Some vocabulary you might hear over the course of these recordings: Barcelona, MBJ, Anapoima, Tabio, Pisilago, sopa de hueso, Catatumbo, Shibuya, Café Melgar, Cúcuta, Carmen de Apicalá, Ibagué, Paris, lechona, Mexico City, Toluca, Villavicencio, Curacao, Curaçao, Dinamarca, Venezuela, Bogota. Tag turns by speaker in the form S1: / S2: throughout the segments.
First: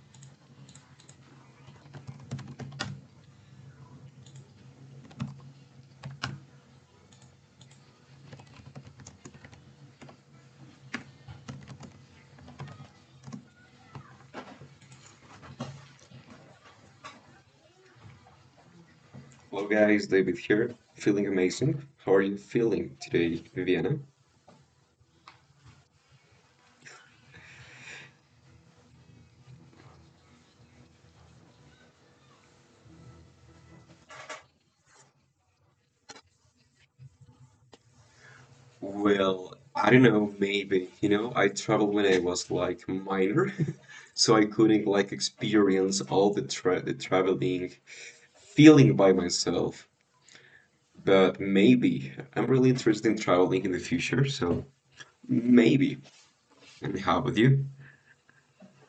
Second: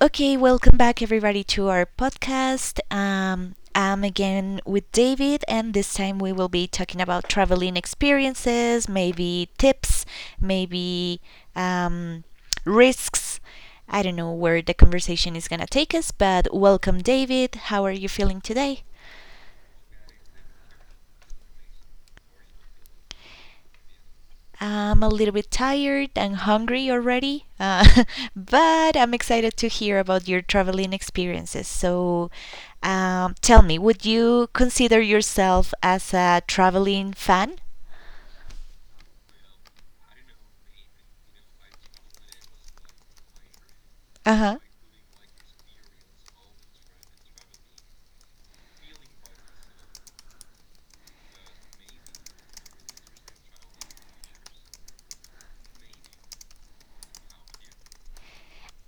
S1: Okay, welcome back everybody to our podcast. I'm again with David, and this time we will be talking about traveling experiences, maybe tips, maybe um, risks. I don't know where the conversation is gonna take us, but welcome, David. How are you feeling today?
S2: Hello guys, David here, feeling amazing. How are you feeling today, Viviana?
S1: I'm a little bit tired and hungry already, but I'm excited to hear about your traveling experiences. So, tell me, would you consider yourself as a traveling fan?
S2: Well, I don't know, maybe, I traveled when I was like minor, so
S1: Uh
S2: I
S1: huh.
S2: couldn't like experience all the tra the traveling feeling by myself. But maybe I'm really interested in traveling in the future, so maybe. And how about you?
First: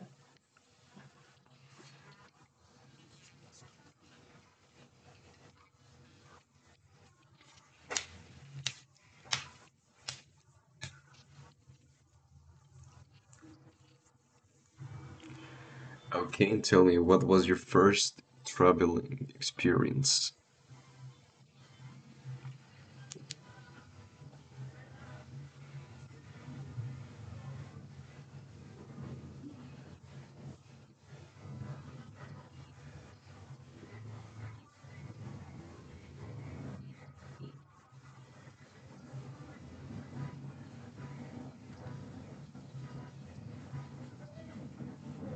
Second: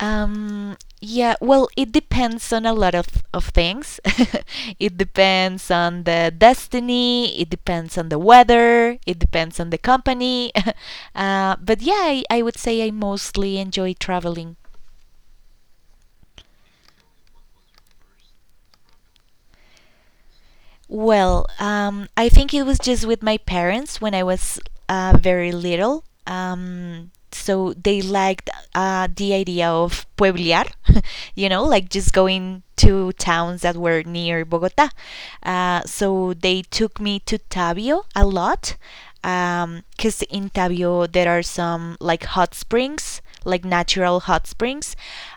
S1: Yeah, well, it depends on a lot of things. It depends on the destiny, it depends on the weather, it depends on the company. But yeah, I would say I mostly enjoy traveling.
S2: Okay, tell me, what was your first traveling experience?
S1: Well, I think it was just with my parents when I was very little. So they liked the idea of pueblear, like just going to towns that were near Bogota. So they took me to Tabio a lot because in Tabio there are some like hot springs like natural hot springs.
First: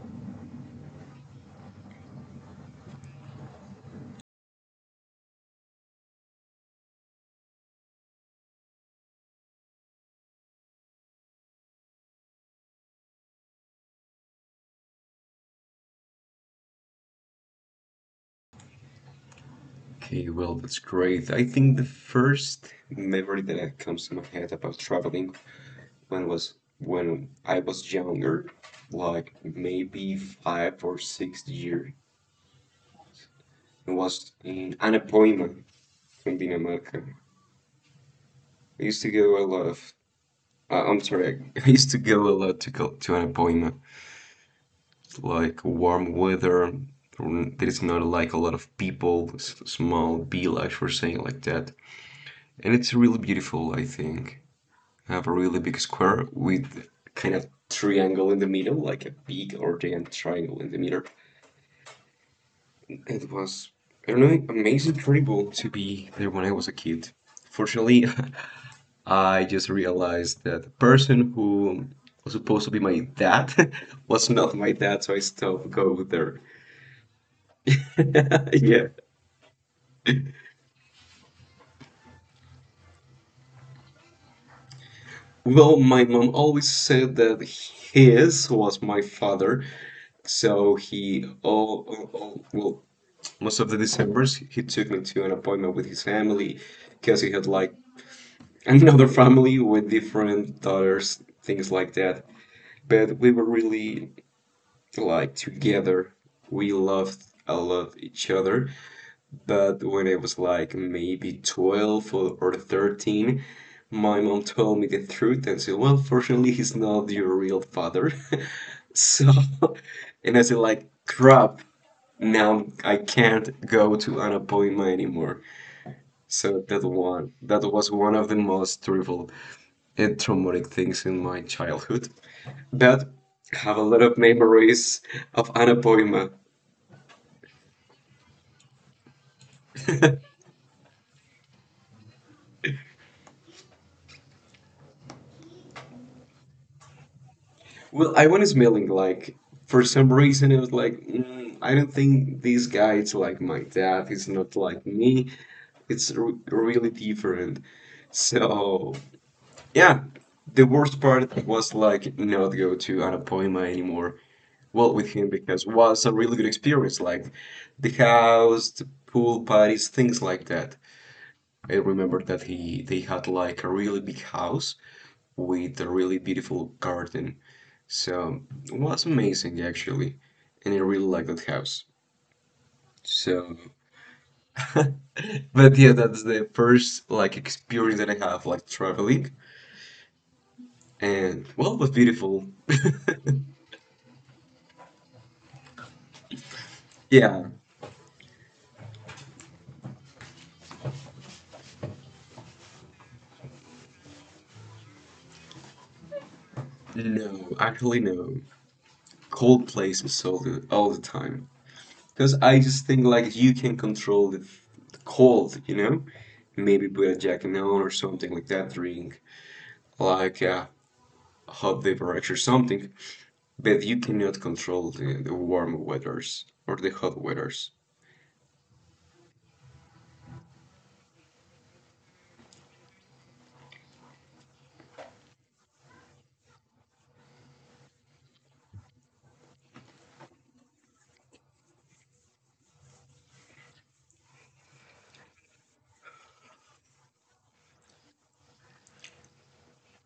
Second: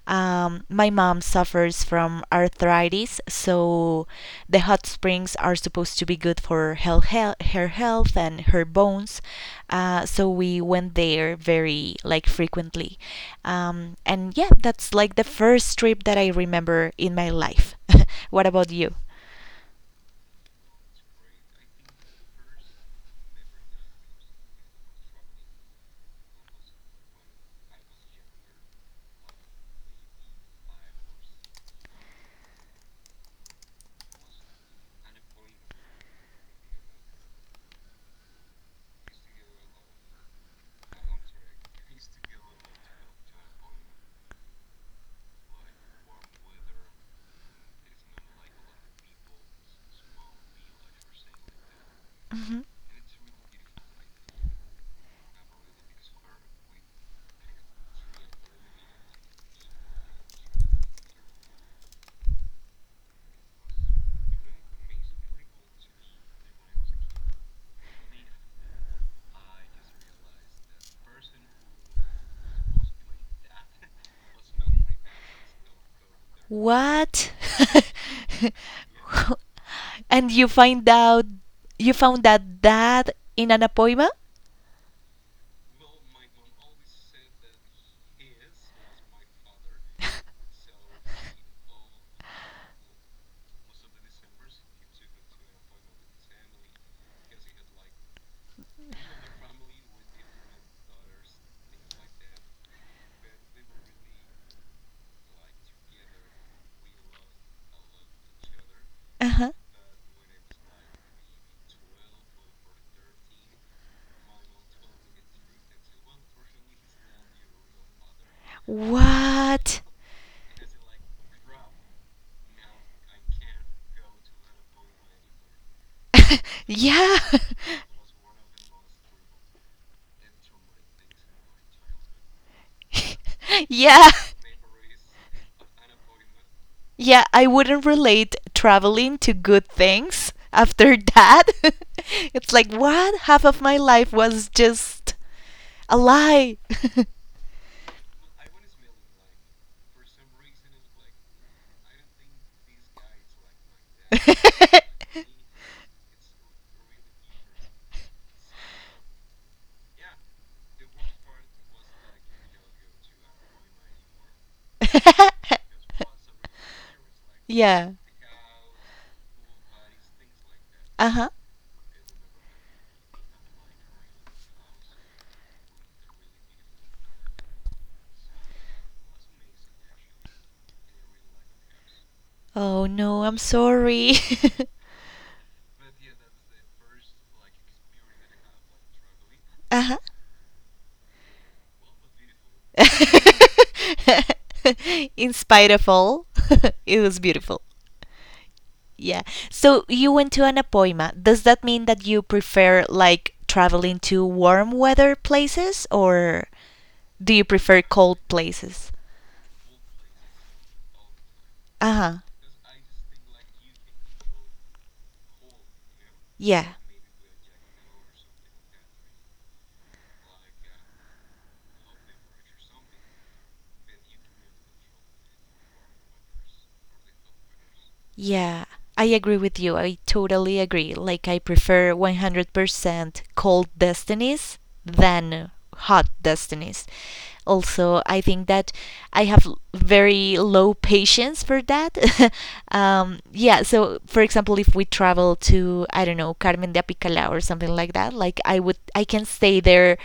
S1: My mom suffers from arthritis, so the hot springs are supposed to be good for her health and her bones. So we went there very like frequently, and yeah, that's like the first trip that I remember in my life. What about you?
S2: Okay, well, that's great. I think the first memory that comes to my head about traveling when was when I was younger, like maybe five or sixth year. It was in an appointment in Dinamarca. I used to go a lot of, I'm sorry, I used to go a lot to go to an appointment, like warm weather. There is not like a lot of people, small village, for saying like that.
S1: Mhm.
S2: And it's really beautiful, I think. Have a really big square with kind of triangle in the middle, like a big or giant triangle in the middle. It was, I don't know, amazing incredible to be there when I was a kid. Fortunately, I just realized that the person who was supposed to be my dad was not my dad, so I stopped going there.
S1: What?
S2: yeah.
S1: And you found out that in an appointment?
S2: Well, my mom always said that his was my father, so he all well, most of the Decembers, he took me to an appointment with his family because he had like another family with different daughters, things like that. But we were really like together. We loved a lot each other.
S1: Uh-huh.
S2: But when I was like maybe 12 or 13, my mom told me the truth and said, well, fortunately, he's not your real father. So,
S1: What?
S2: and I said, like, crap, now I can't go to an appointment anymore. So that
S1: Yeah.
S2: one that was one of the most terrible and traumatic things in my childhood. But have a lot
S1: Yeah.
S2: of memories of Anapoima.
S1: Yeah, I wouldn't relate traveling to good things after that. It's like, what? Half of my life was just a lie.
S2: Well, I went smelling like for some reason it was like I don't think this guy is like my dad. He's not like me. It's re really different. So yeah, the worst part was like not go to Anapoima anymore. Well, with him because it was a really good experience, like the
S1: Yeah.
S2: house, the pool parties, things like that.
S1: Uh huh.
S2: I remember that he they had like a really big house with a really beautiful garden. So it was amazing actually, and I really liked that house.
S1: Oh no, I'm
S2: So,
S1: sorry.
S2: but yeah, that's the first like experience that I have like traveling,
S1: Uh
S2: and well, it was beautiful.
S1: huh. In spite of all, it was
S2: Yeah,
S1: beautiful. Yeah. So you went to Anapoima. Does that mean that you prefer like traveling to warm weather places, or do you
S2: no,
S1: prefer
S2: actually
S1: cold
S2: no.
S1: places?
S2: Cold places all the time.
S1: Uh huh.
S2: Because I just think like you can control the cold, you know?
S1: Yeah.
S2: Maybe put a jacket on or something like that, drink like a hot beverage or something, but you cannot control the warm weathers or the hot weathers.
S1: Yeah, I agree with you. I totally agree. Like, I prefer 100% cold destinies than hot destinies. Also, I think that I have very low patience for that. Yeah, so for example, if we travel to, I don't know, Carmen de Apicalá or something like that, like, I can stay there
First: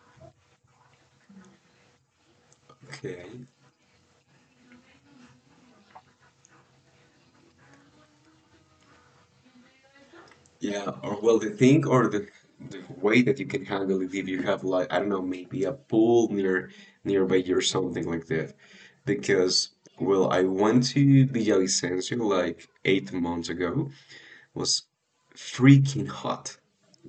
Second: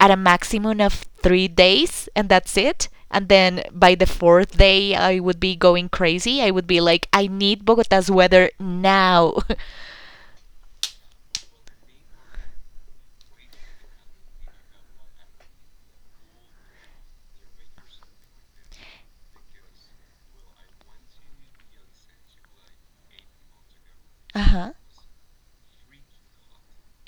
S1: at a maximum of 3 days, and that's it,
S2: Okay.
S1: and then by the fourth day, I would be going crazy. I would be like, I need Bogota's weather now.
S2: Yeah, or well, the thing or the way that you can handle it if you have like I don't know, maybe a pool near nearby you or something like that. Because well, I went to Villavicencio like 8 months ago,
S1: Uh huh.
S2: was freaking hot.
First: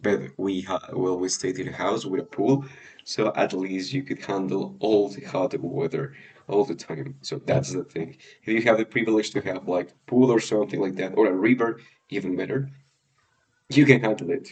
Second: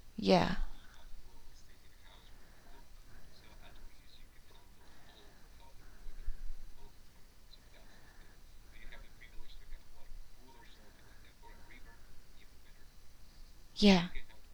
S2: But
S1: Yeah.
S2: we had, well, we stayed in a house with a pool, so at least you could handle all the hot weather all the time. So that's the thing. If you have the privilege to have like pool or something like that, or a river, even better, you can
S1: Yeah.
S2: handle it.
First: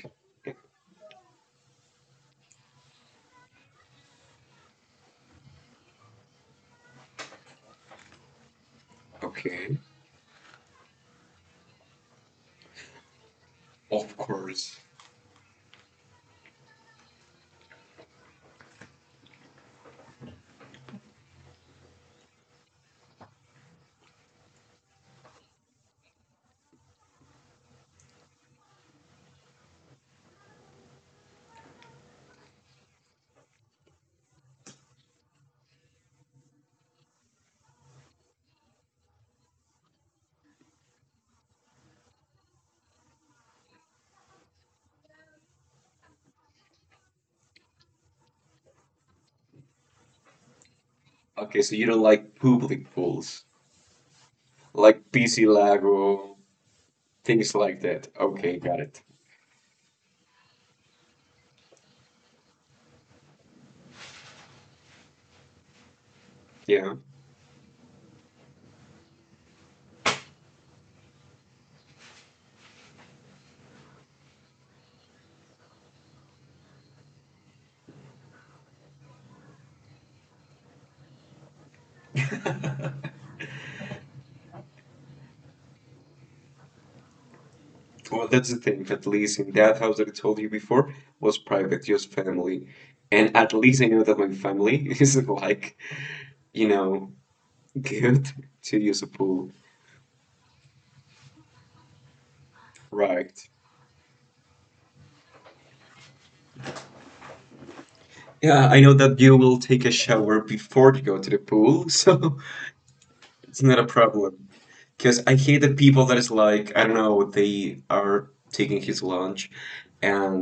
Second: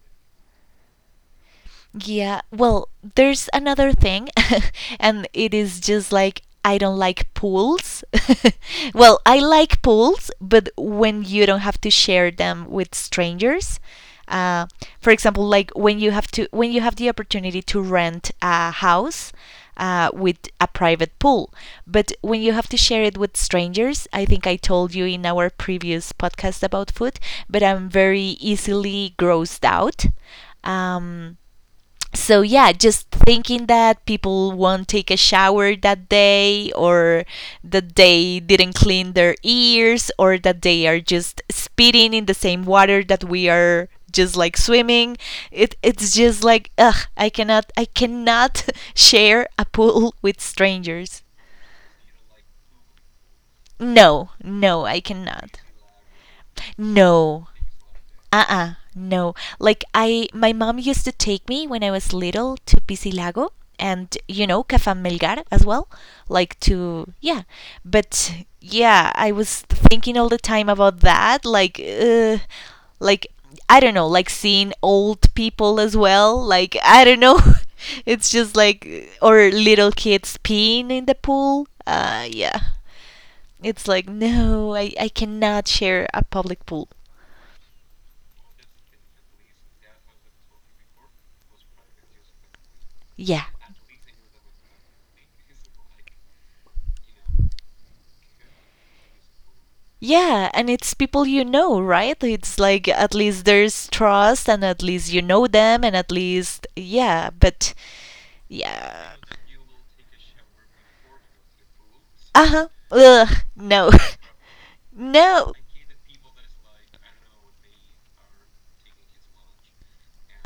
S1: Yeah, well, there's another thing, and it is just like I don't like pools. Well, I
S2: Okay,
S1: like pools, but when you don't have to share them with strangers.
S2: of
S1: Uh,
S2: course.
S1: for example, like when you have the opportunity to rent a house with a private pool, but when you have to share it with strangers, I think I told you in our previous podcast about food, but I'm very easily grossed out. Um, so yeah, just thinking that people won't take a shower that day, or that they didn't clean their ears, or that they are just spitting in the same water that we are just like swimming, it's just like, ugh, I cannot, I cannot share a pool with strangers.
S2: Okay, so you don't like public pools,
S1: No, no, I
S2: like PC
S1: cannot.
S2: Lago,
S1: No.
S2: things like that. Okay,
S1: Uh-uh,
S2: got it.
S1: no. Like I my mom used to take me when I was little to Pisilago, and you know Café Melgar as well, like
S2: Yeah.
S1: to yeah. But yeah, I was thinking all the time about that, like I don't know, like seeing old people as well, like I don't know. It's just like or little kids peeing in the pool. Yeah. It's like, no, I cannot share a public pool.
S2: Well, that's the thing. At least in that house that I told you before was private, just family. And
S1: Yeah.
S2: at least I know that my family isn't like, you know, good to use a pool.
S1: Yeah, and it's people you know, right? It's like at
S2: Right.
S1: least there's trust and at least you know them and at least, yeah, but
S2: Yeah, I know
S1: yeah.
S2: that you will take a shower before you go to the pool, so
S1: Uh huh. Ugh,
S2: it's not a
S1: no.
S2: problem. Because I
S1: No.
S2: hate the people that is like, I don't know, they are taking his lunch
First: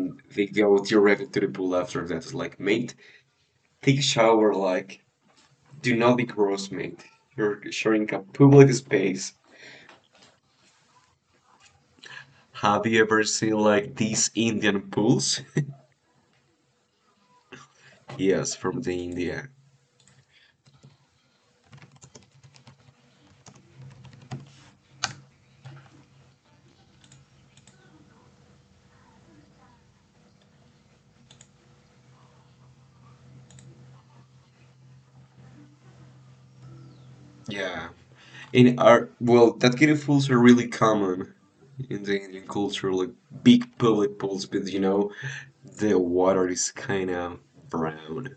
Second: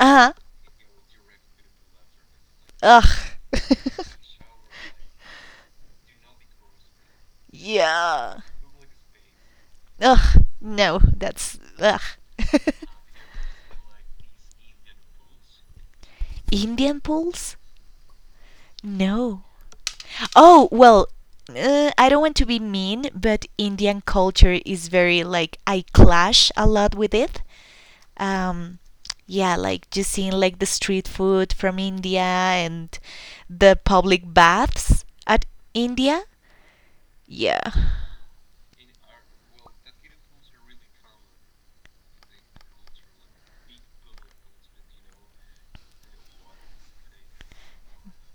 S1: Uh huh.
S2: they go directly to the pool after that. It's like, mate,
S1: Ugh.
S2: take a shower like, do not be gross, mate. You're sharing a
S1: Yeah.
S2: public space.
S1: Ugh, no, that's ugh.
S2: Have you ever seen like these Indian pools?
S1: Indian pools?
S2: Yes, from the
S1: No.
S2: India.
S1: Oh, well, I don't want to be mean, but Indian culture is very like I clash a lot with it. Um, yeah, like just seeing like the street food from India and the public baths at India. Yeah.
S2: Yeah. In our well, that kind of pools are really common in the Indian culture, like big public pools, but you know, the water is kind of brown.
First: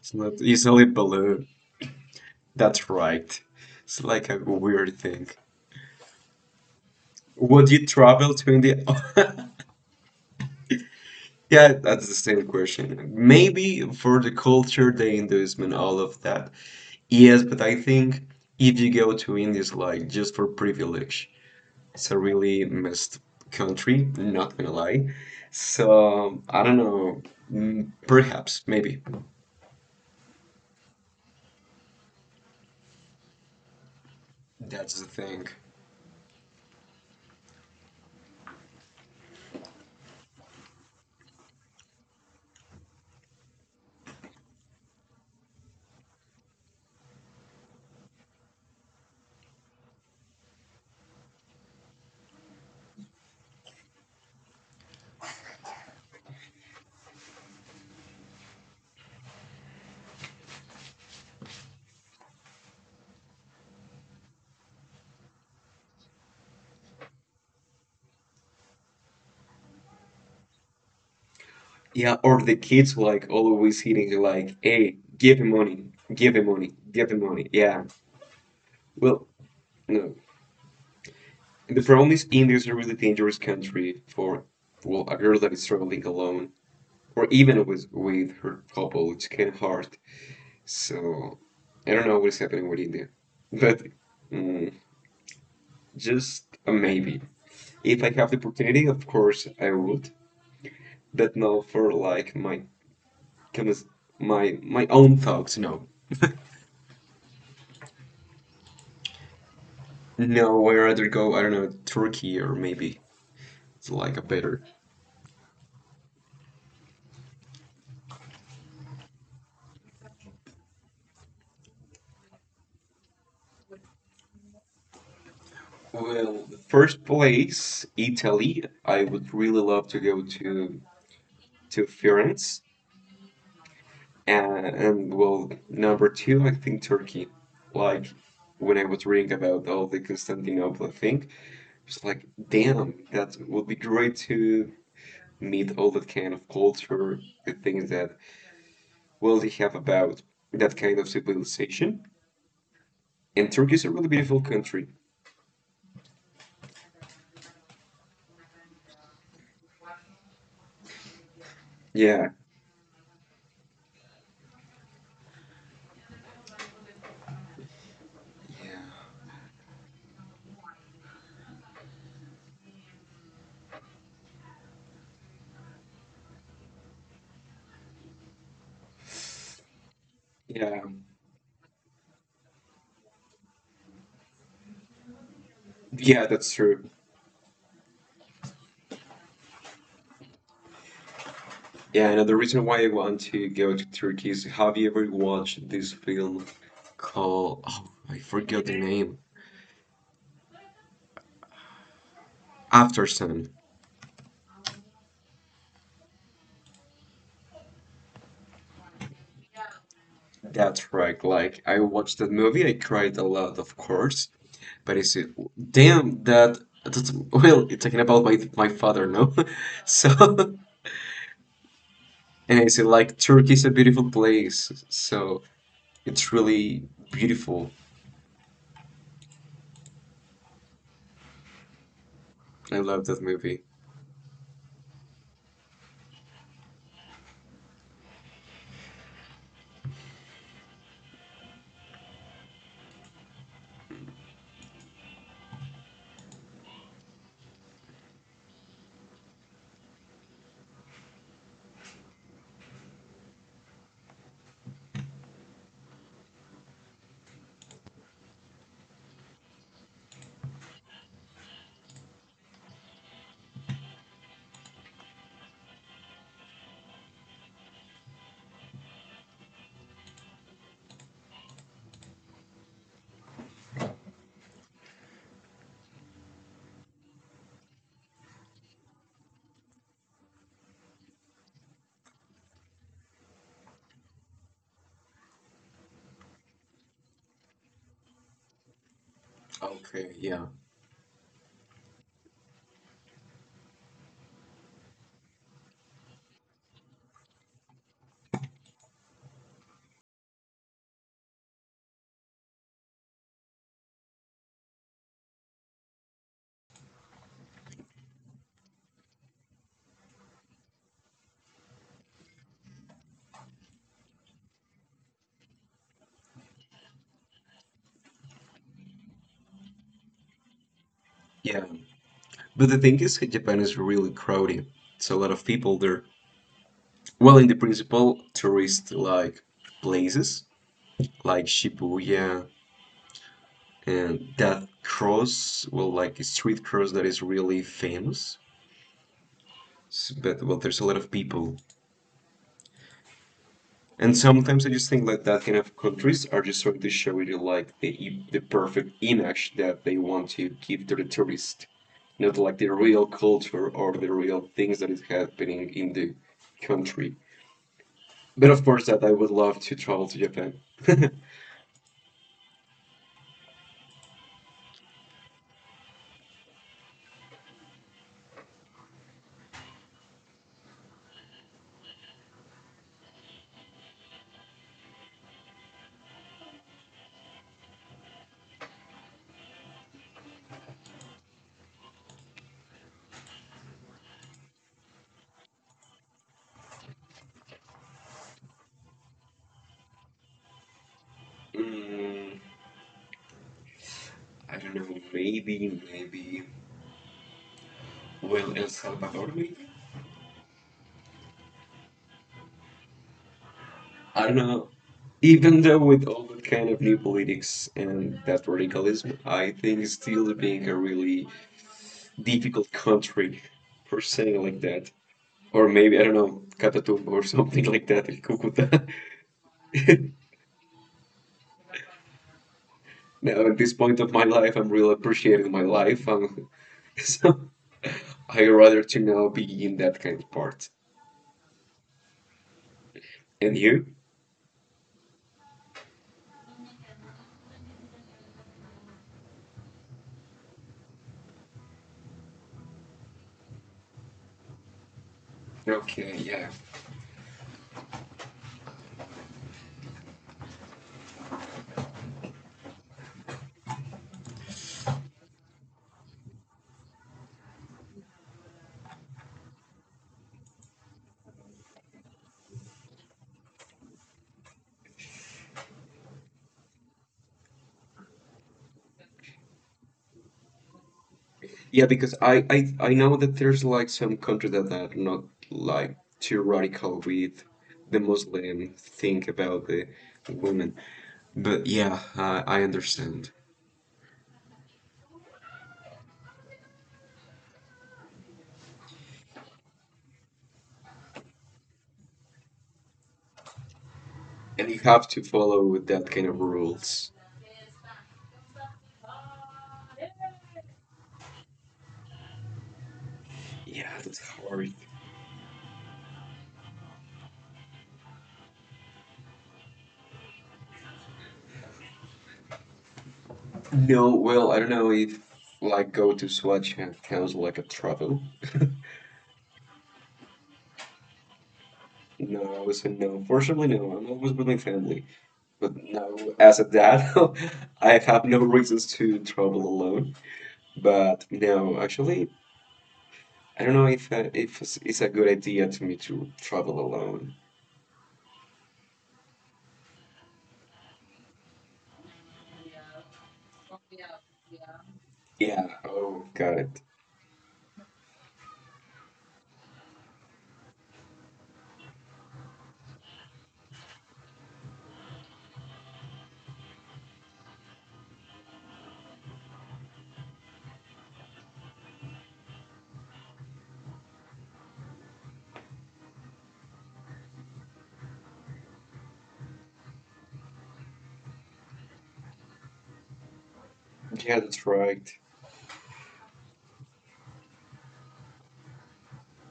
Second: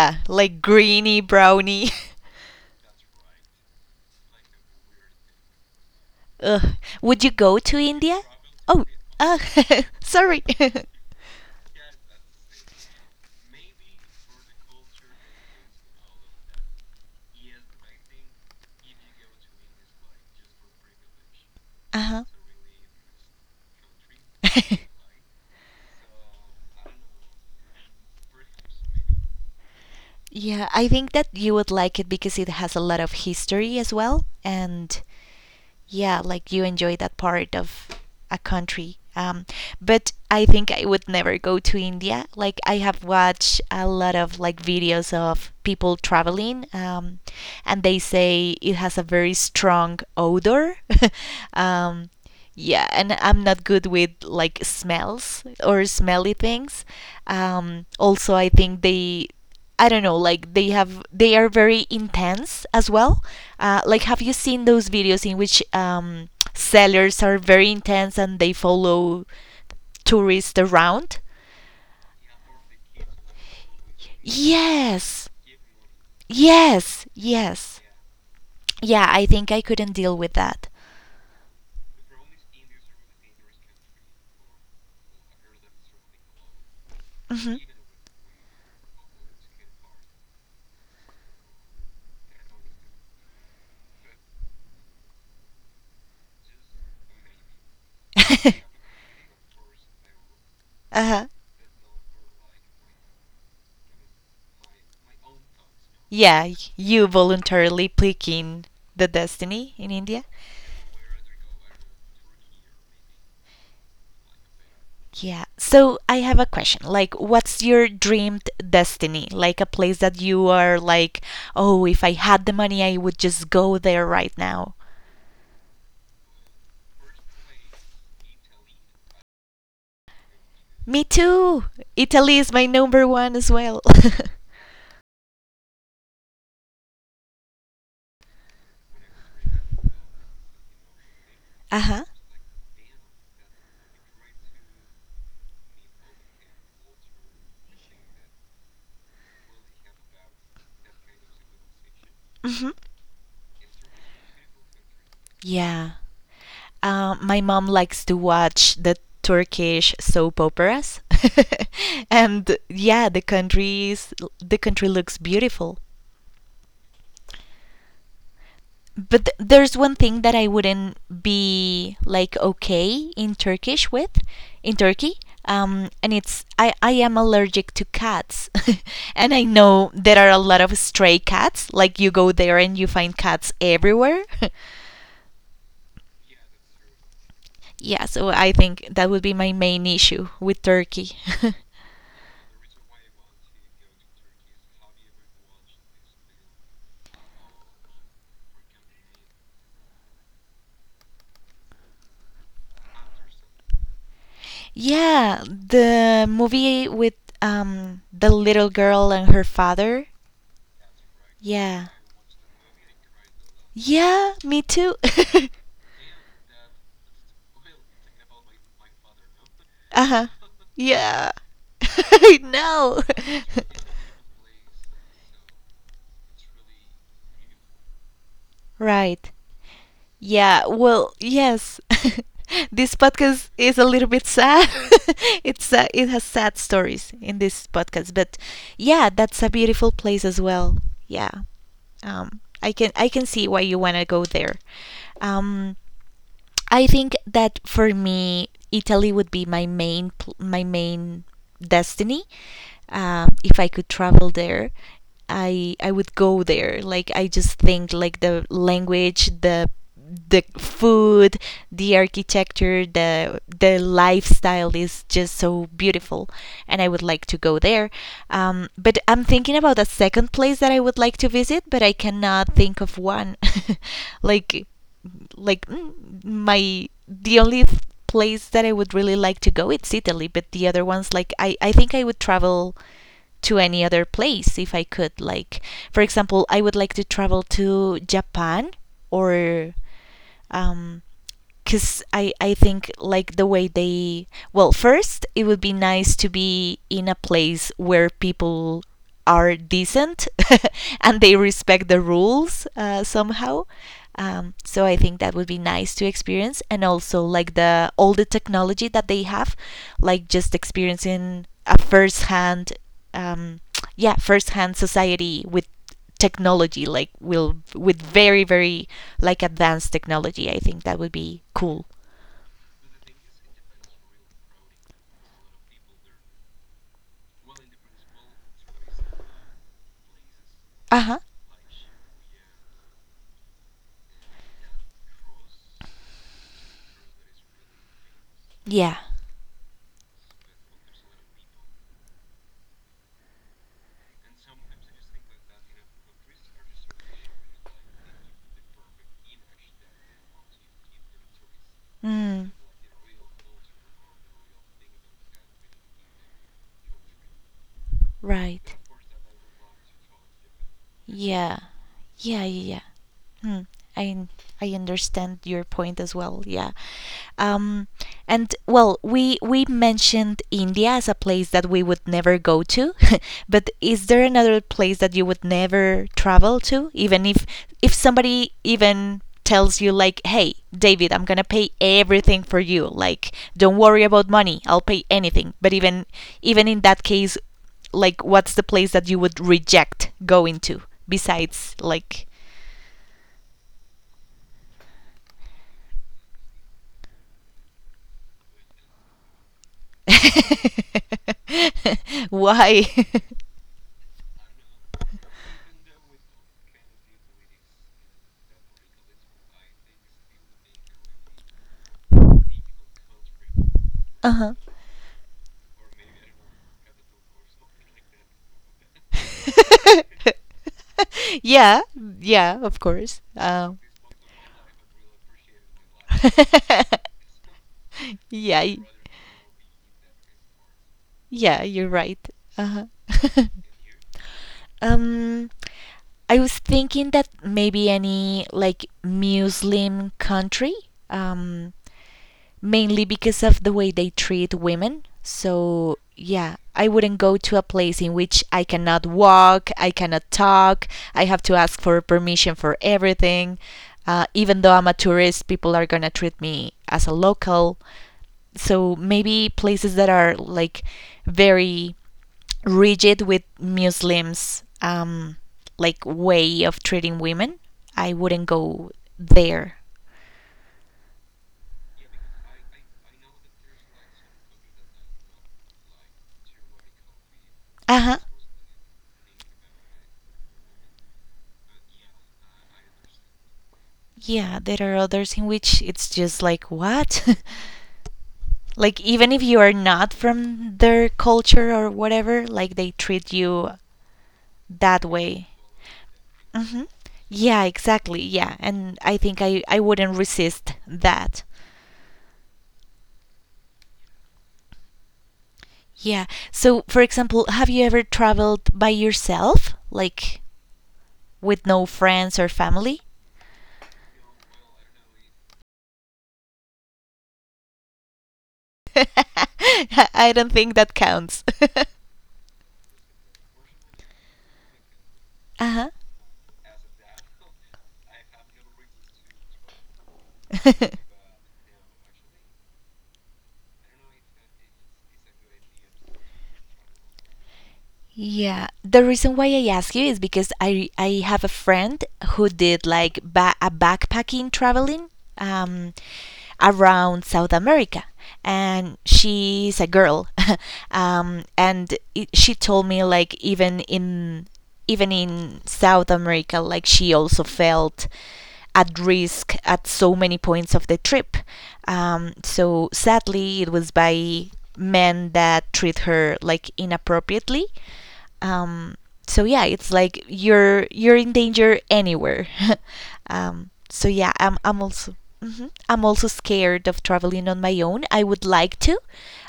S2: It's not
S1: like
S2: easily
S1: greeny
S2: blue.
S1: brownie.
S2: That's right. It's like a weird thing.
S1: Ugh. Would you go
S2: Would
S1: to
S2: you
S1: India?
S2: travel to India?
S1: Oh, uh, sorry.
S2: Yeah, that's the same question. Maybe for the culture, the Hinduism and all of that. Yes, but I think if you go to India, it's like just for privilege, it's a
S1: Uh
S2: really messed country, not gonna
S1: huh.
S2: lie. So I don't know. Mm, perhaps, maybe.
S1: Yeah, I think that you would like it because it has a lot of history as well. And
S2: That's the thing.
S1: yeah, like you enjoy that part of a country. But I think I would never go to India. Like I have watched a lot of like videos of people traveling, and they say it has a very strong odor. um, yeah, and I'm not good with like smells or smelly things. Also, I think they I don't know, like they are very intense as well. Like, have you seen those videos in which sellers are very intense and they follow tourists around?
S2: Yeah, or the kids like always hitting like, hey,
S1: Yes,
S2: give him money, give him money, give
S1: yes,
S2: him money. Yeah.
S1: yes. Yeah,
S2: Well,
S1: I think I couldn't
S2: no.
S1: deal with that.
S2: The problem is India is a really dangerous country for, well, a girl that is traveling alone or
S1: Hmm.
S2: even with her couple. It's kind of hard. So I don't know what's happening with India, but mm, just a maybe. If I have the opportunity, of course I would.
S1: Uh-huh.
S2: But no, for like my own thoughts. No,
S1: Yeah, you voluntarily picking the destiny in India.
S2: no. I would rather go. I don't know, Turkey or maybe it's like a better.
S1: Yeah. So I have a question. Like, what's your dreamed destiny? Like a place that you are like, oh, if I had the money, I would just go there right now.
S2: Well, first place, Italy. I would really love to go
S1: Me too.
S2: to
S1: Italy is
S2: Florence,
S1: my number one as well.
S2: and well, number two, I think Turkey. Like when I was reading about all the Constantinople thing,
S1: Uh
S2: it's
S1: huh.
S2: like, damn, that would be great to meet all that kind of culture, the things that well they have about that kind of civilization.
S1: Hmm.
S2: And Turkey is a really beautiful country.
S1: Yeah. My mom likes to watch the Turkish soap operas,
S2: Yeah,
S1: and yeah, the country looks beautiful. But there's one thing that I wouldn't be like okay in Turkish with in Turkey. And it's I am allergic to cats and I know there are a lot of
S2: yeah,
S1: stray cats like you go there and you find cats everywhere.
S2: yeah, that's true.
S1: Yeah, so I think that would be my main issue with Turkey.
S2: Yeah, another reason why I want to go to Turkey is have you ever watched this film called, oh, I forget the name, After Sun.
S1: Yeah, the movie with the little girl and her father.
S2: That's right. Like I
S1: Yeah,
S2: watched that movie, I cried a lot, of course,
S1: yeah, me too.
S2: but it's damn that's well, you're talking about my father, no?
S1: Uh huh.
S2: So
S1: Yeah. I
S2: and I said,
S1: know.
S2: like Turkey is a beautiful place, so it's really beautiful.
S1: Right. Yeah, well, yes.
S2: I
S1: This
S2: love that
S1: podcast
S2: movie.
S1: is a little bit sad. It has sad stories in this podcast, but yeah, that's a beautiful place as well. Yeah. I can see why you want to go there. Um I think that for me, Italy would be my main destiny. If I could travel there, I would go there. Like I just think like the language, the food, the architecture, the lifestyle is just so beautiful, and I would like to go there. But I'm thinking about a second place that I would like to visit, but I cannot think of one. like like mm, my the only place that I would really like to go it's Italy, but the other ones, like I think I would travel to any other place if I could. Like for example, I would like to travel to Japan or
S2: Okay,
S1: um, because I think like the way they well, first it would be nice to be in a place where people are decent and they respect the rules, somehow. So I think that would be nice to experience, and also like the all the technology that they have, like just experiencing a um, yeah first hand society with technology, like will with very very, like, advanced technology. I think that would be
S2: yeah.
S1: cool.
S2: But the thing is, Japan is really crowded. It's a lot of people there. Well, in the principal tourist like places,
S1: Uh-huh.
S2: like Shibuya and that cross, well, like a street cross that is really famous.
S1: Yeah.
S2: But well, there's a lot of people, and sometimes I just think like that kind of countries are just trying to show you like the perfect image that they want to give to the tourist, not
S1: mm,
S2: like the real culture or the real things that is happening in the country. But of
S1: right.
S2: course, that I would love to travel to Japan. Mm,
S1: Yeah. Yeah. Yeah. Hmm. I understand your point as well. Yeah. Um, and well, we mentioned India as a place that we would never go to, but is there another place that you would never travel to, even if somebody even tells you like, "Hey, David, I'm gonna pay everything for you. Like, don't worry about money. I'll pay anything." But even in that case, like, what's the place that you would reject going to besides like.
S2: I don't know. Maybe. Well, El Salvador, maybe.
S1: Why?
S2: I don't know. Even though with all that kind of new politics and that radicalism, I think it's still being a really difficult country per
S1: Uh
S2: se
S1: huh.
S2: like that. Or maybe I don't know, Catatumbo or something like that in Cucuta.
S1: Yeah, yeah, of course.
S2: Now at this point of my life, I'm really appreciating my life, so I
S1: Yeah,
S2: rather to now be in that kind of part.
S1: yeah, you're right. Uh-huh.
S2: And you?
S1: um, I was thinking that maybe any like Muslim country. Um, Mainly because of the way they treat women. So,
S2: Okay, yeah.
S1: yeah, I wouldn't go to a place in which I cannot walk, I cannot talk, I have to ask for permission for everything. Even though I'm a tourist, people are gonna treat me as a local. So maybe places that are like very rigid with Muslims, like way of treating women, I wouldn't go there.
S2: Yeah, because I know that there's like some countries that are not like too radical with the
S1: Uh huh.
S2: Muslim thing about the women. But yeah, I understand.
S1: Yeah, there are others in which it's just like, what? Like, even if you are not from their culture or whatever, like, they treat you
S2: And you
S1: that
S2: have to
S1: way.
S2: follow with that kind of
S1: Hmm.
S2: rules.
S1: Yeah, exactly. Yeah. And I think I wouldn't resist that.
S2: Yeah, that's hard.
S1: Yeah. So, for example, have you ever traveled by yourself? Like, with no friends or family?
S2: No, well, I don't know if like go to Swatch counts like a travel.
S1: I don't think that counts.
S2: No, I would say no. Fortunately, no. I'm always with my family. But
S1: Uh
S2: no, as a dad, I have no reasons to travel alone.
S1: huh.
S2: But no, actually, I don't know if it's a good idea to me to travel alone.
S1: Yeah, the reason why I ask you is because I have a friend who did like a backpacking traveling,
S2: Yeah.
S1: um,
S2: Oh, got it.
S1: around South America, and she's a girl. And she told me like even in South America, like she also felt at risk at so many points of the trip. So sadly, it was by men that treat her like inappropriately. Um, so yeah, it's like you're in danger anywhere. So yeah,
S2: Yeah,
S1: I'm
S2: that's
S1: I'm
S2: right.
S1: also mhm, I'm also scared of traveling on my own. I would like to.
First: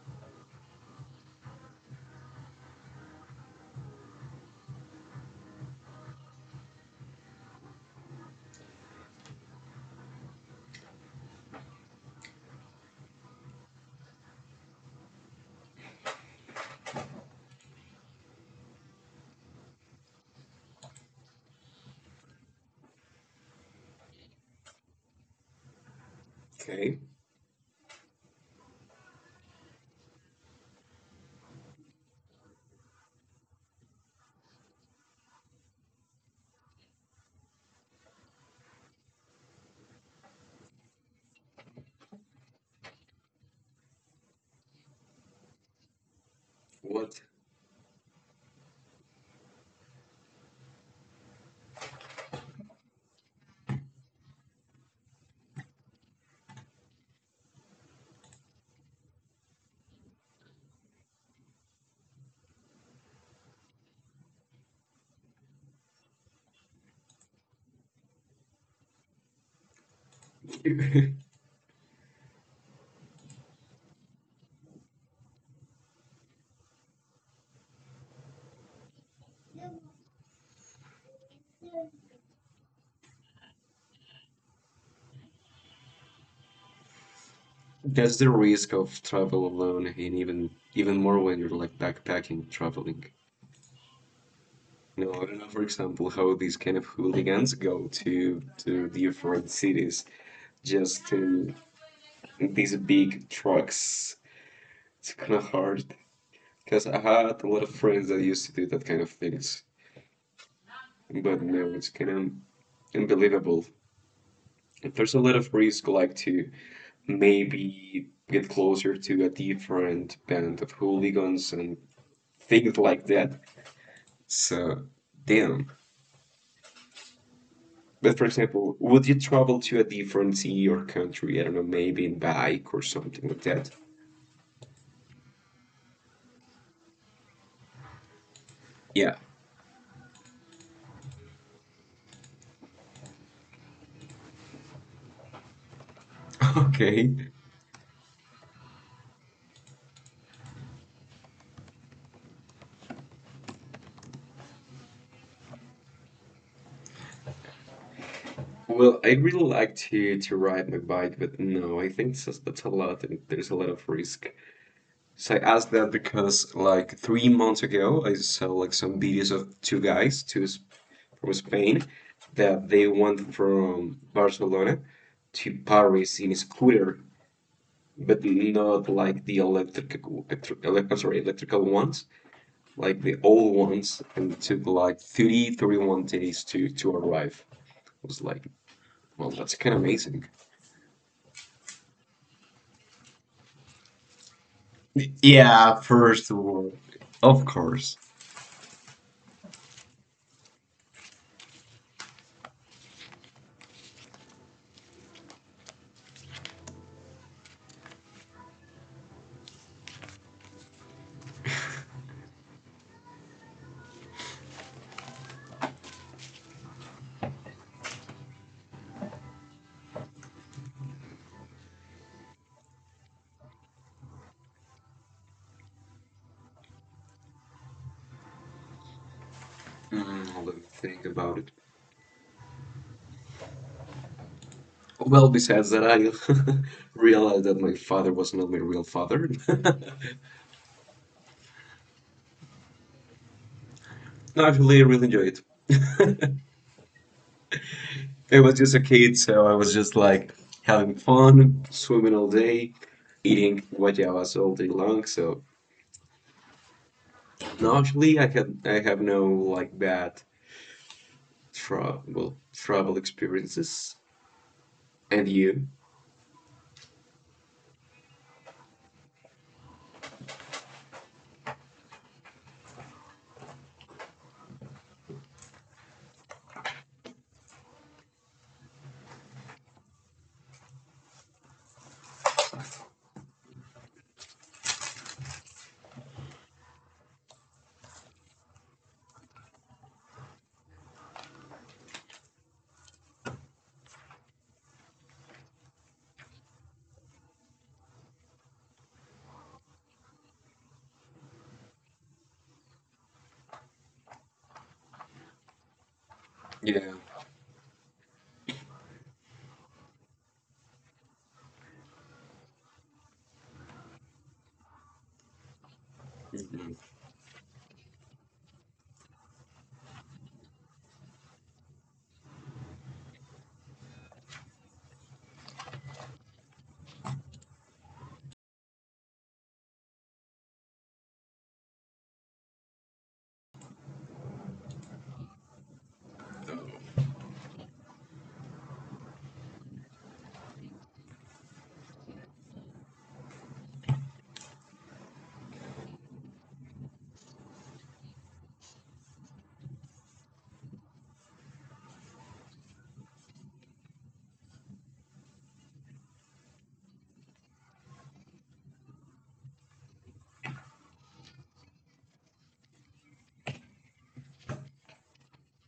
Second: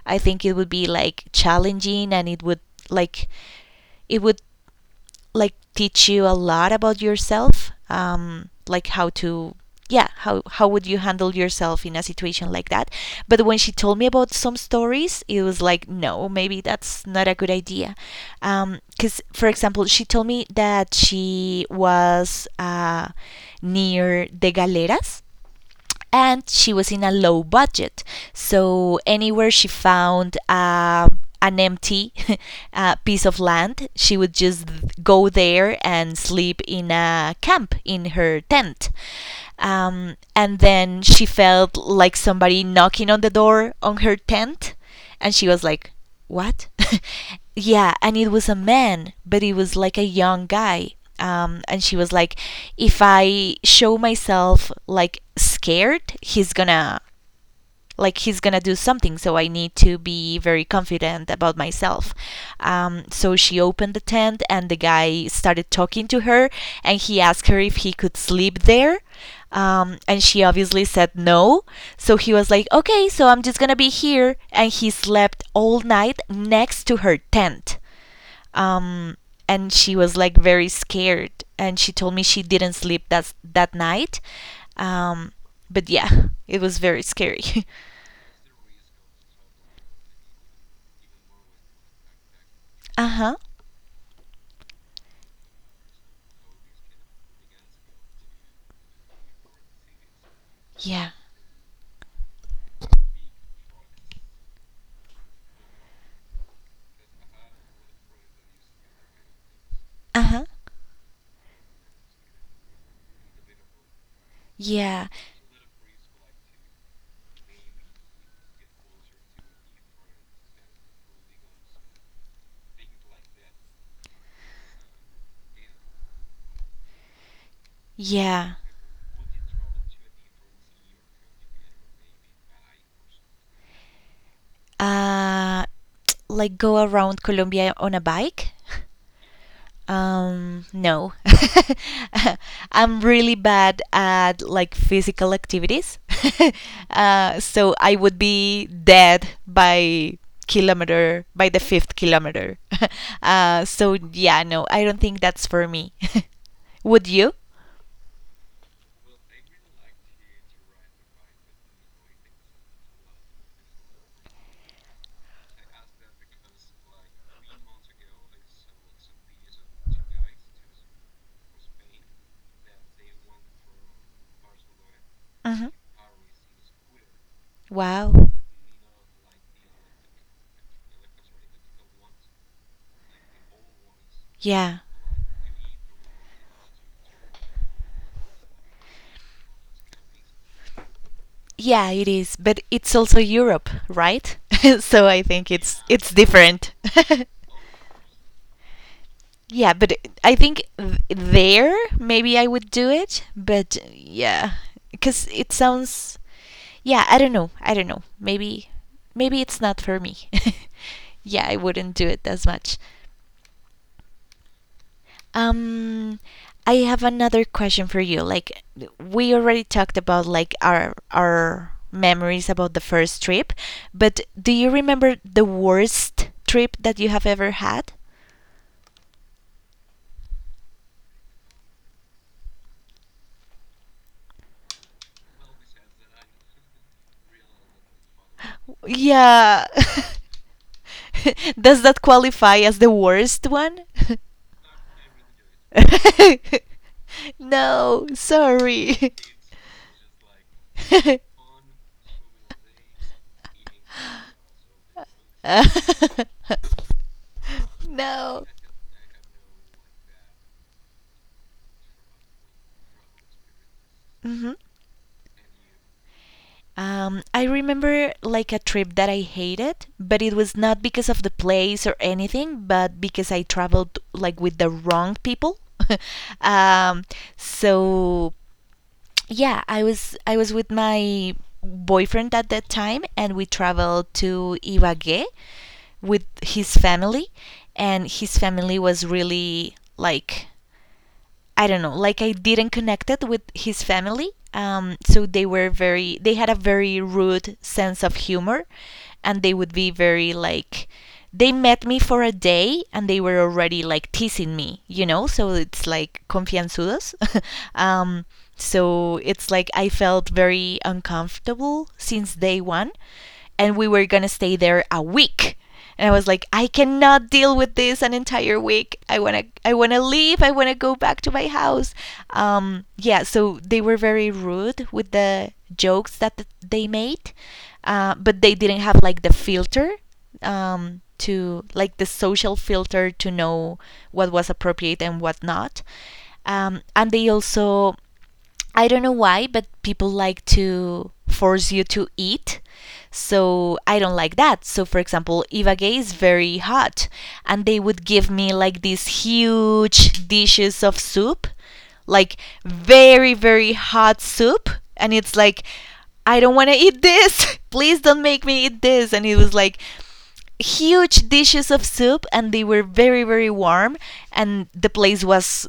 S1: I think it would be like challenging, and like it would teach you a lot about yourself, like how to, yeah, how would you handle yourself in a situation like that. But when she told me about some stories, it was like, no, maybe that's not a good idea, because for example, she told me that she was near the galeras, and she was
S2: Okay.
S1: in a low budget. So anywhere she found an empty piece of land, she would just go there and sleep in a camp in her tent. And then she felt like somebody knocking on the door on her tent. And she was like, what?
S2: What?
S1: yeah, and it was a man, but it was like a young guy. And she was like, if I show myself like scared, he's gonna do something, so I need to be very confident about myself. So she opened the tent, and the guy started talking to her, and he asked her if he could sleep there. And she obviously said no. So he was like, okay, so I'm just gonna be here. And he slept all night next to her tent. Um, and she was like very scared, and she told me she didn't sleep that night. Um, but yeah, it was very scary.
S2: That's the risk of travel alone, and even more when you're like backpacking, traveling.
S1: Uh huh.
S2: No, I don't know, for example, how these kind of hooligans go to different cities just
S1: Yeah.
S2: to these big trucks. It's kind of hard because I had a lot of friends that used to do that kind of things.
S1: Uh huh.
S2: But no, it's kind of unbelievable. If
S1: Yeah.
S2: there's a lot of risk, like to maybe get closer to a different band of hooligans and things like that. So, damn. But for
S1: Yeah.
S2: example, would you travel to a different city or country? I don't know, maybe in bike or something like that.
S1: Uh, like go around Colombia on a bike?
S2: Yeah.
S1: No. I'm really bad at like physical activities.
S2: Okay.
S1: So I would be dead by kilometer by the fifth kilometer. So yeah, no, I don't think that's for me. would you?
S2: Well, I really like to ride my bike, but no, I think it's just that's a lot and there's a lot of risk. So I asked that because like 3 months ago, I saw like some videos of two guys, from Spain, that they went from Barcelona to
S1: Hmm.
S2: Paris in a scooter, but
S1: Wow.
S2: not like the electric, electric, elec- I'm sorry, electrical ones, like the old ones, and it took
S1: Yeah.
S2: like thirty one days to arrive. I was like, well, that's kind of amazing.
S1: Yeah, it is, but it's also Europe, right? so I think
S2: Yeah,
S1: it's
S2: first of
S1: different.
S2: all, of course.
S1: yeah, but I think there maybe I would do it, but yeah, cuz it sounds, yeah, I don't know. I don't know. Maybe it's not for me. yeah, I wouldn't do it as much. Um, I have another question for you. Like, we already talked about like our memories about the first trip, but do you remember the worst trip that you have ever had?
S2: Mm, let me think about it. Well, besides that, I realized that my father was not my real father.
S1: Yeah. Does that qualify as the worst one?
S2: No, actually, I really really enjoyed it.
S1: no,
S2: I was just a
S1: sorry.
S2: kid, so I was just like having fun, swimming all day, eating guayabas all day long. So,
S1: Uh,
S2: no, actually,
S1: no.
S2: I have no like bad travel experiences.
S1: Mhm.
S2: And you?
S1: I remember like a trip that I hated, but it was not because of the place or anything, but because I traveled like with the wrong people. um, so yeah, I was with my boyfriend at that time, and we traveled to Ibagué with his family, and his family was really like, I don't know, like I didn't connect it with his family. So they were very, they had a very rude sense of humor, and they would be very like, they met me for a day, and they were already like teasing me. So it's like
S2: Yeah.
S1: confianzudos. um, so it's like I felt very uncomfortable since day one, and we were gonna stay there a week, and I was like, I
S2: Mhm.
S1: cannot deal with this an entire week. I wanna leave. I wanna go back to my house. Yeah, so they were very rude with the jokes that they made, but they didn't have like the filter, to like the social filter to know what was appropriate and what not. And they also, I don't know why, but people like to force you to eat. So I don't like that. So for example, Ivage is very hot, and they would give me like these huge dishes of soup, like very very hot soup, and it's like, I don't want to eat this. please don't make me eat this, and it was like huge dishes of soup, and they were very very warm, and the place was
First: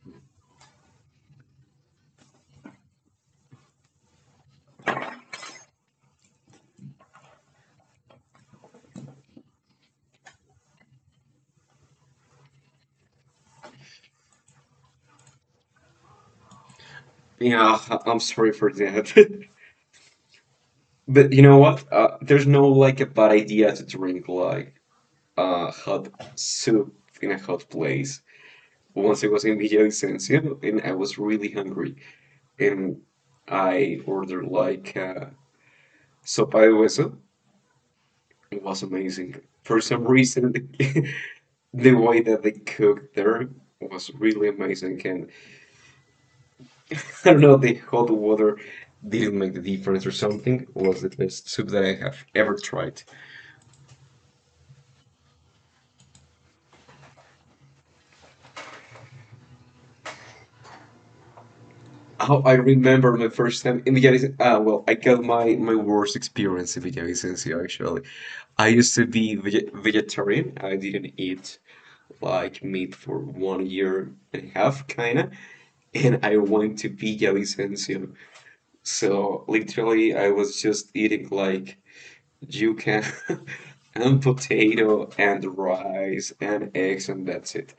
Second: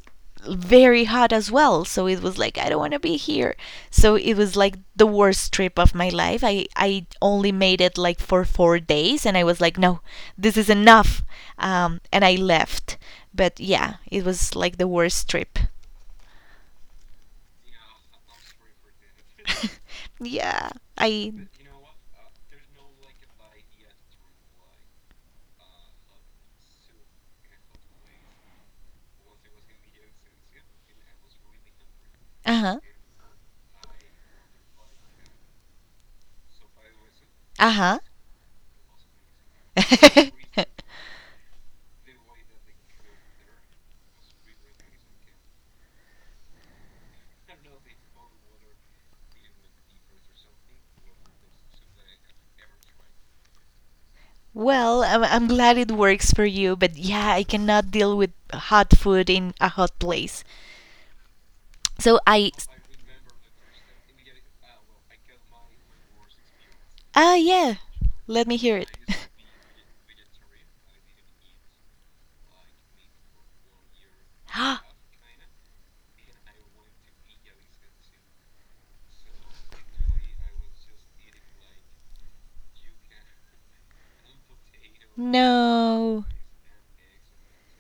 S1: very hot as well. So it was like, I don't want to be here. So it was like the worst trip of my life. I only made it like for 4 days, and I was like, no, this is enough. And I left. But yeah, it was like the worst trip.
S2: Yeah, I'm sorry for that.
S1: yeah.
S2: But
S1: I.
S2: you know what? There's no like a bad idea to drink like a hot soup in a hot place. Once I was in Villavicencio and I was really hungry,
S1: uh-huh
S2: and I ordered like sopa de hueso.
S1: Uh
S2: It was amazing. For some
S1: huh.
S2: reason, the way that they cooked there was really amazing, and I don't know, the hot water didn't make the difference or something. It was the best soup that I have ever tried.
S1: well, I'm glad it works for you, but yeah, I cannot deal with hot food in a hot place. So
S2: How
S1: I.
S2: I remember my first time in Villavicencio. Ah, well, I got my worst experience in
S1: Ah,
S2: Villavicencio
S1: yeah.
S2: actually.
S1: Let me
S2: I
S1: hear it.
S2: used to be vegetarian. I didn't eat like meat for 1 year and a half, kinda. And I went to Villa Vicencio. So literally, I was just eating like yuca and potato and
S1: no.
S2: rice and eggs and that's it.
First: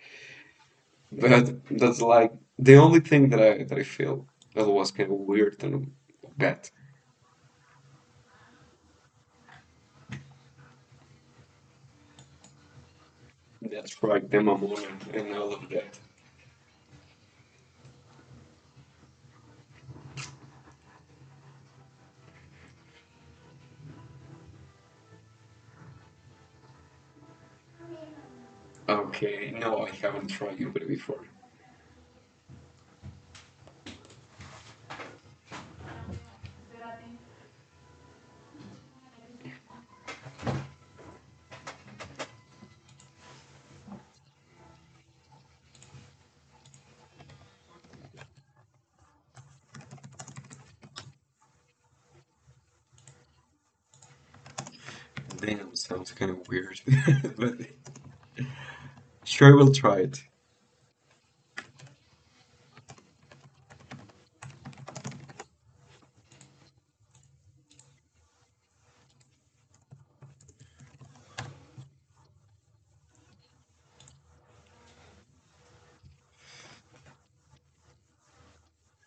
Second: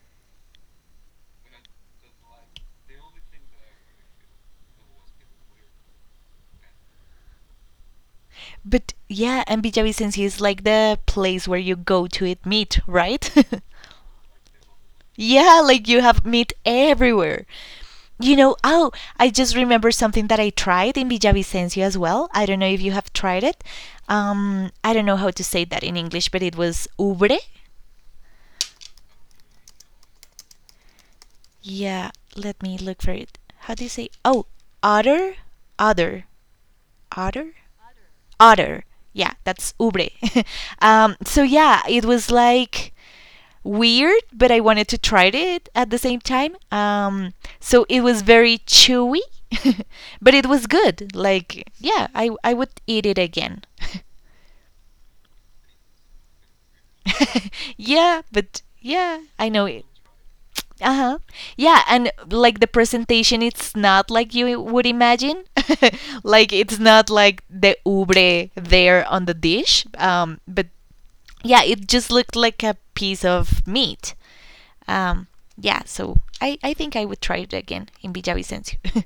S2: But that's like the only thing that I feel that was kind of weird and bad.
S1: But yeah, MBJ is like the place where you go to eat meat, right?
S2: That's right, the mamona and all
S1: yeah,
S2: of
S1: like
S2: that.
S1: you have meat everywhere. Oh, I just remember something that I tried in Villavicencio as well. I don't know if you have tried it. I don't know how to say that in English, but it was ubre.
S2: Okay, no, I haven't tried it before.
S1: Yeah, let me look for it. How do you say? Oh, otter, otter, otter, otter. Yeah, that's ubre. So yeah, it was like weird, but I wanted to try it at the same time. So it was very chewy, but it was good. Like, yeah, I would eat it again.
S2: Damn, sounds kind of weird, but
S1: yeah, but yeah, I
S2: sure,
S1: know
S2: we'll
S1: it.
S2: try it.
S1: Uh huh. Yeah, and like the presentation, it's not like you would imagine. like it's not like the ubre there on the dish. But yeah, it just looked like a piece of meat. Um, yeah, so I think I would try it again in Villavicencio.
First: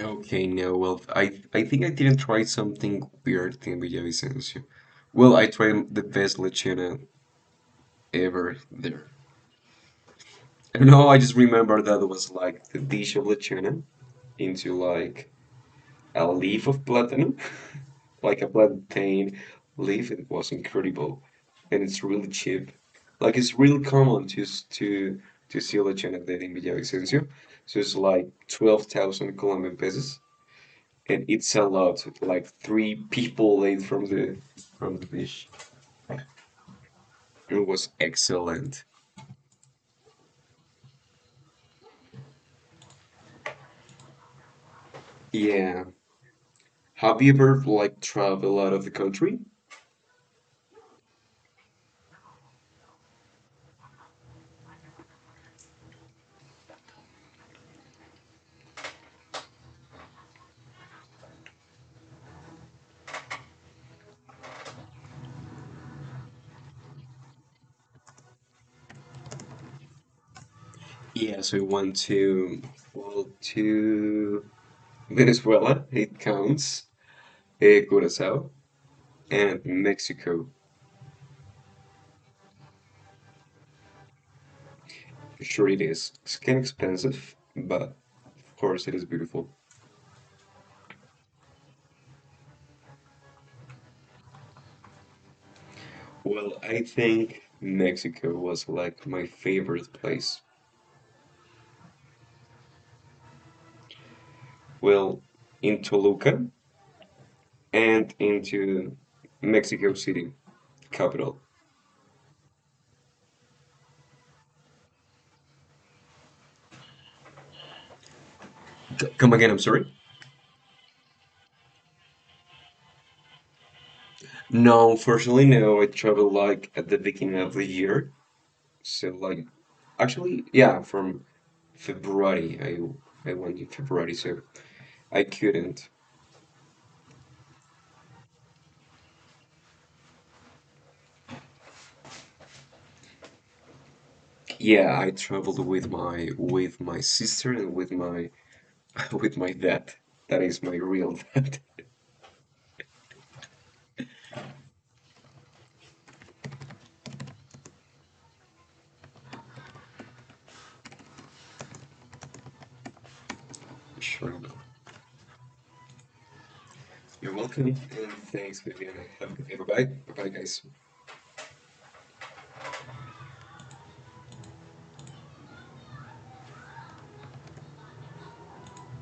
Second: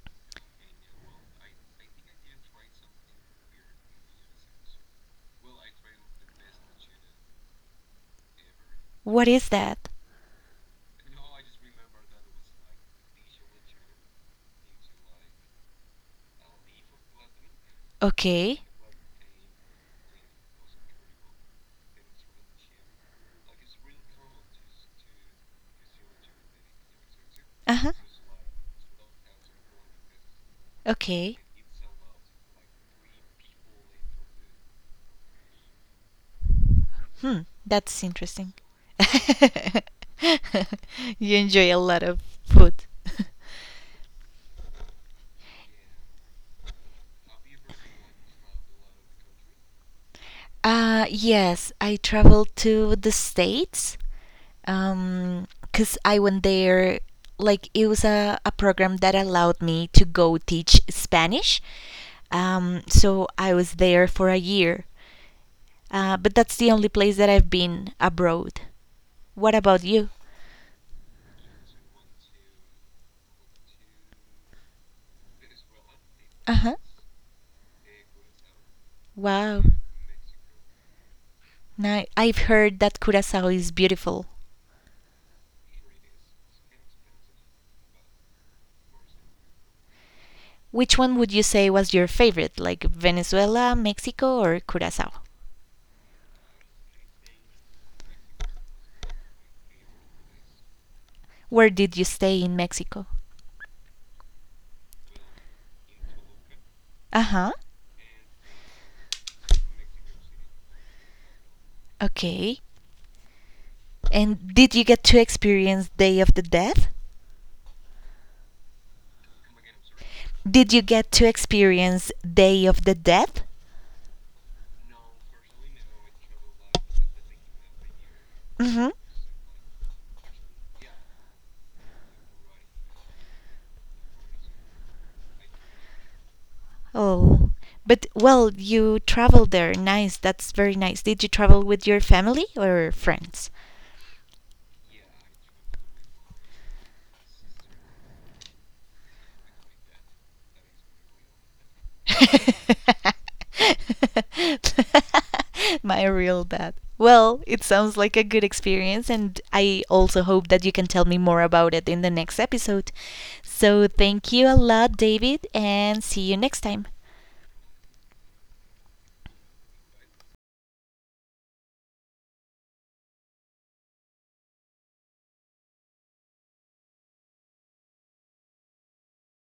S2: Okay, no, well, I think I didn't try something weird in Villavicencio. Well, I tried the best lechona ever there.
S1: what is that?
S2: I don't know, I just remember that it was like the dish of lechona into like a leaf of platano like a
S1: Okay.
S2: plantain leaf. It was incredible, and it's really cheap. Like it's real common just to see a legendary in Villavicencio.
S1: Uh
S2: So
S1: huh.
S2: it's like 12,000 Colombian pesos, and
S1: Okay.
S2: it's a lot. Like three people ate from the dish.
S1: Hmm.
S2: It was
S1: That's interesting.
S2: excellent.
S1: you enjoy a lot of food.
S2: Yeah. Have you ever like traveled out of the country?
S1: Yes, I traveled to the States, because I went there. Like, it was a program that allowed me to go teach Spanish. So I was there for a year. But that's the only place that I've been abroad. What about you?
S2: Yeah, so I went to, well, to Venezuela. It
S1: Uh huh.
S2: counts. Curacao, and
S1: Wow.
S2: Mexico.
S1: Now, I've heard that Curacao is beautiful.
S2: Sure, it is. It's kind of expensive, but of course it is beautiful.
S1: Which one would you say was your favorite, like Venezuela, Mexico, or Curacao?
S2: Well, I think Mexico was like my favorite place.
S1: Where did you stay in Mexico?
S2: Well, in Toluca
S1: Uh huh.
S2: and into Mexico City, capital.
S1: Okay. And did you get to experience Day of the Dead?
S2: Come again, I'm sorry.
S1: Did you get to experience Day of the Dead?
S2: No, fortunately, no. I travel like at the beginning of the year.
S1: Mm hmm.
S2: So like actually, yeah, from February I went in February, so I couldn't.
S1: Oh, but well, you traveled there. Nice. That's very nice. Did you travel with your family or friends?
S2: Yeah, I traveled with my sister and with my with my dad. That is my real dad.
S1: my real dad. Well, it sounds like a good experience, and I also hope that you can tell me more about it in the next episode. So, thank
S2: Sure.
S1: you a lot, David, and see you next time.
S2: You're welcome. And thanks, Viviana. Have a good day. Bye bye. Bye bye, guys.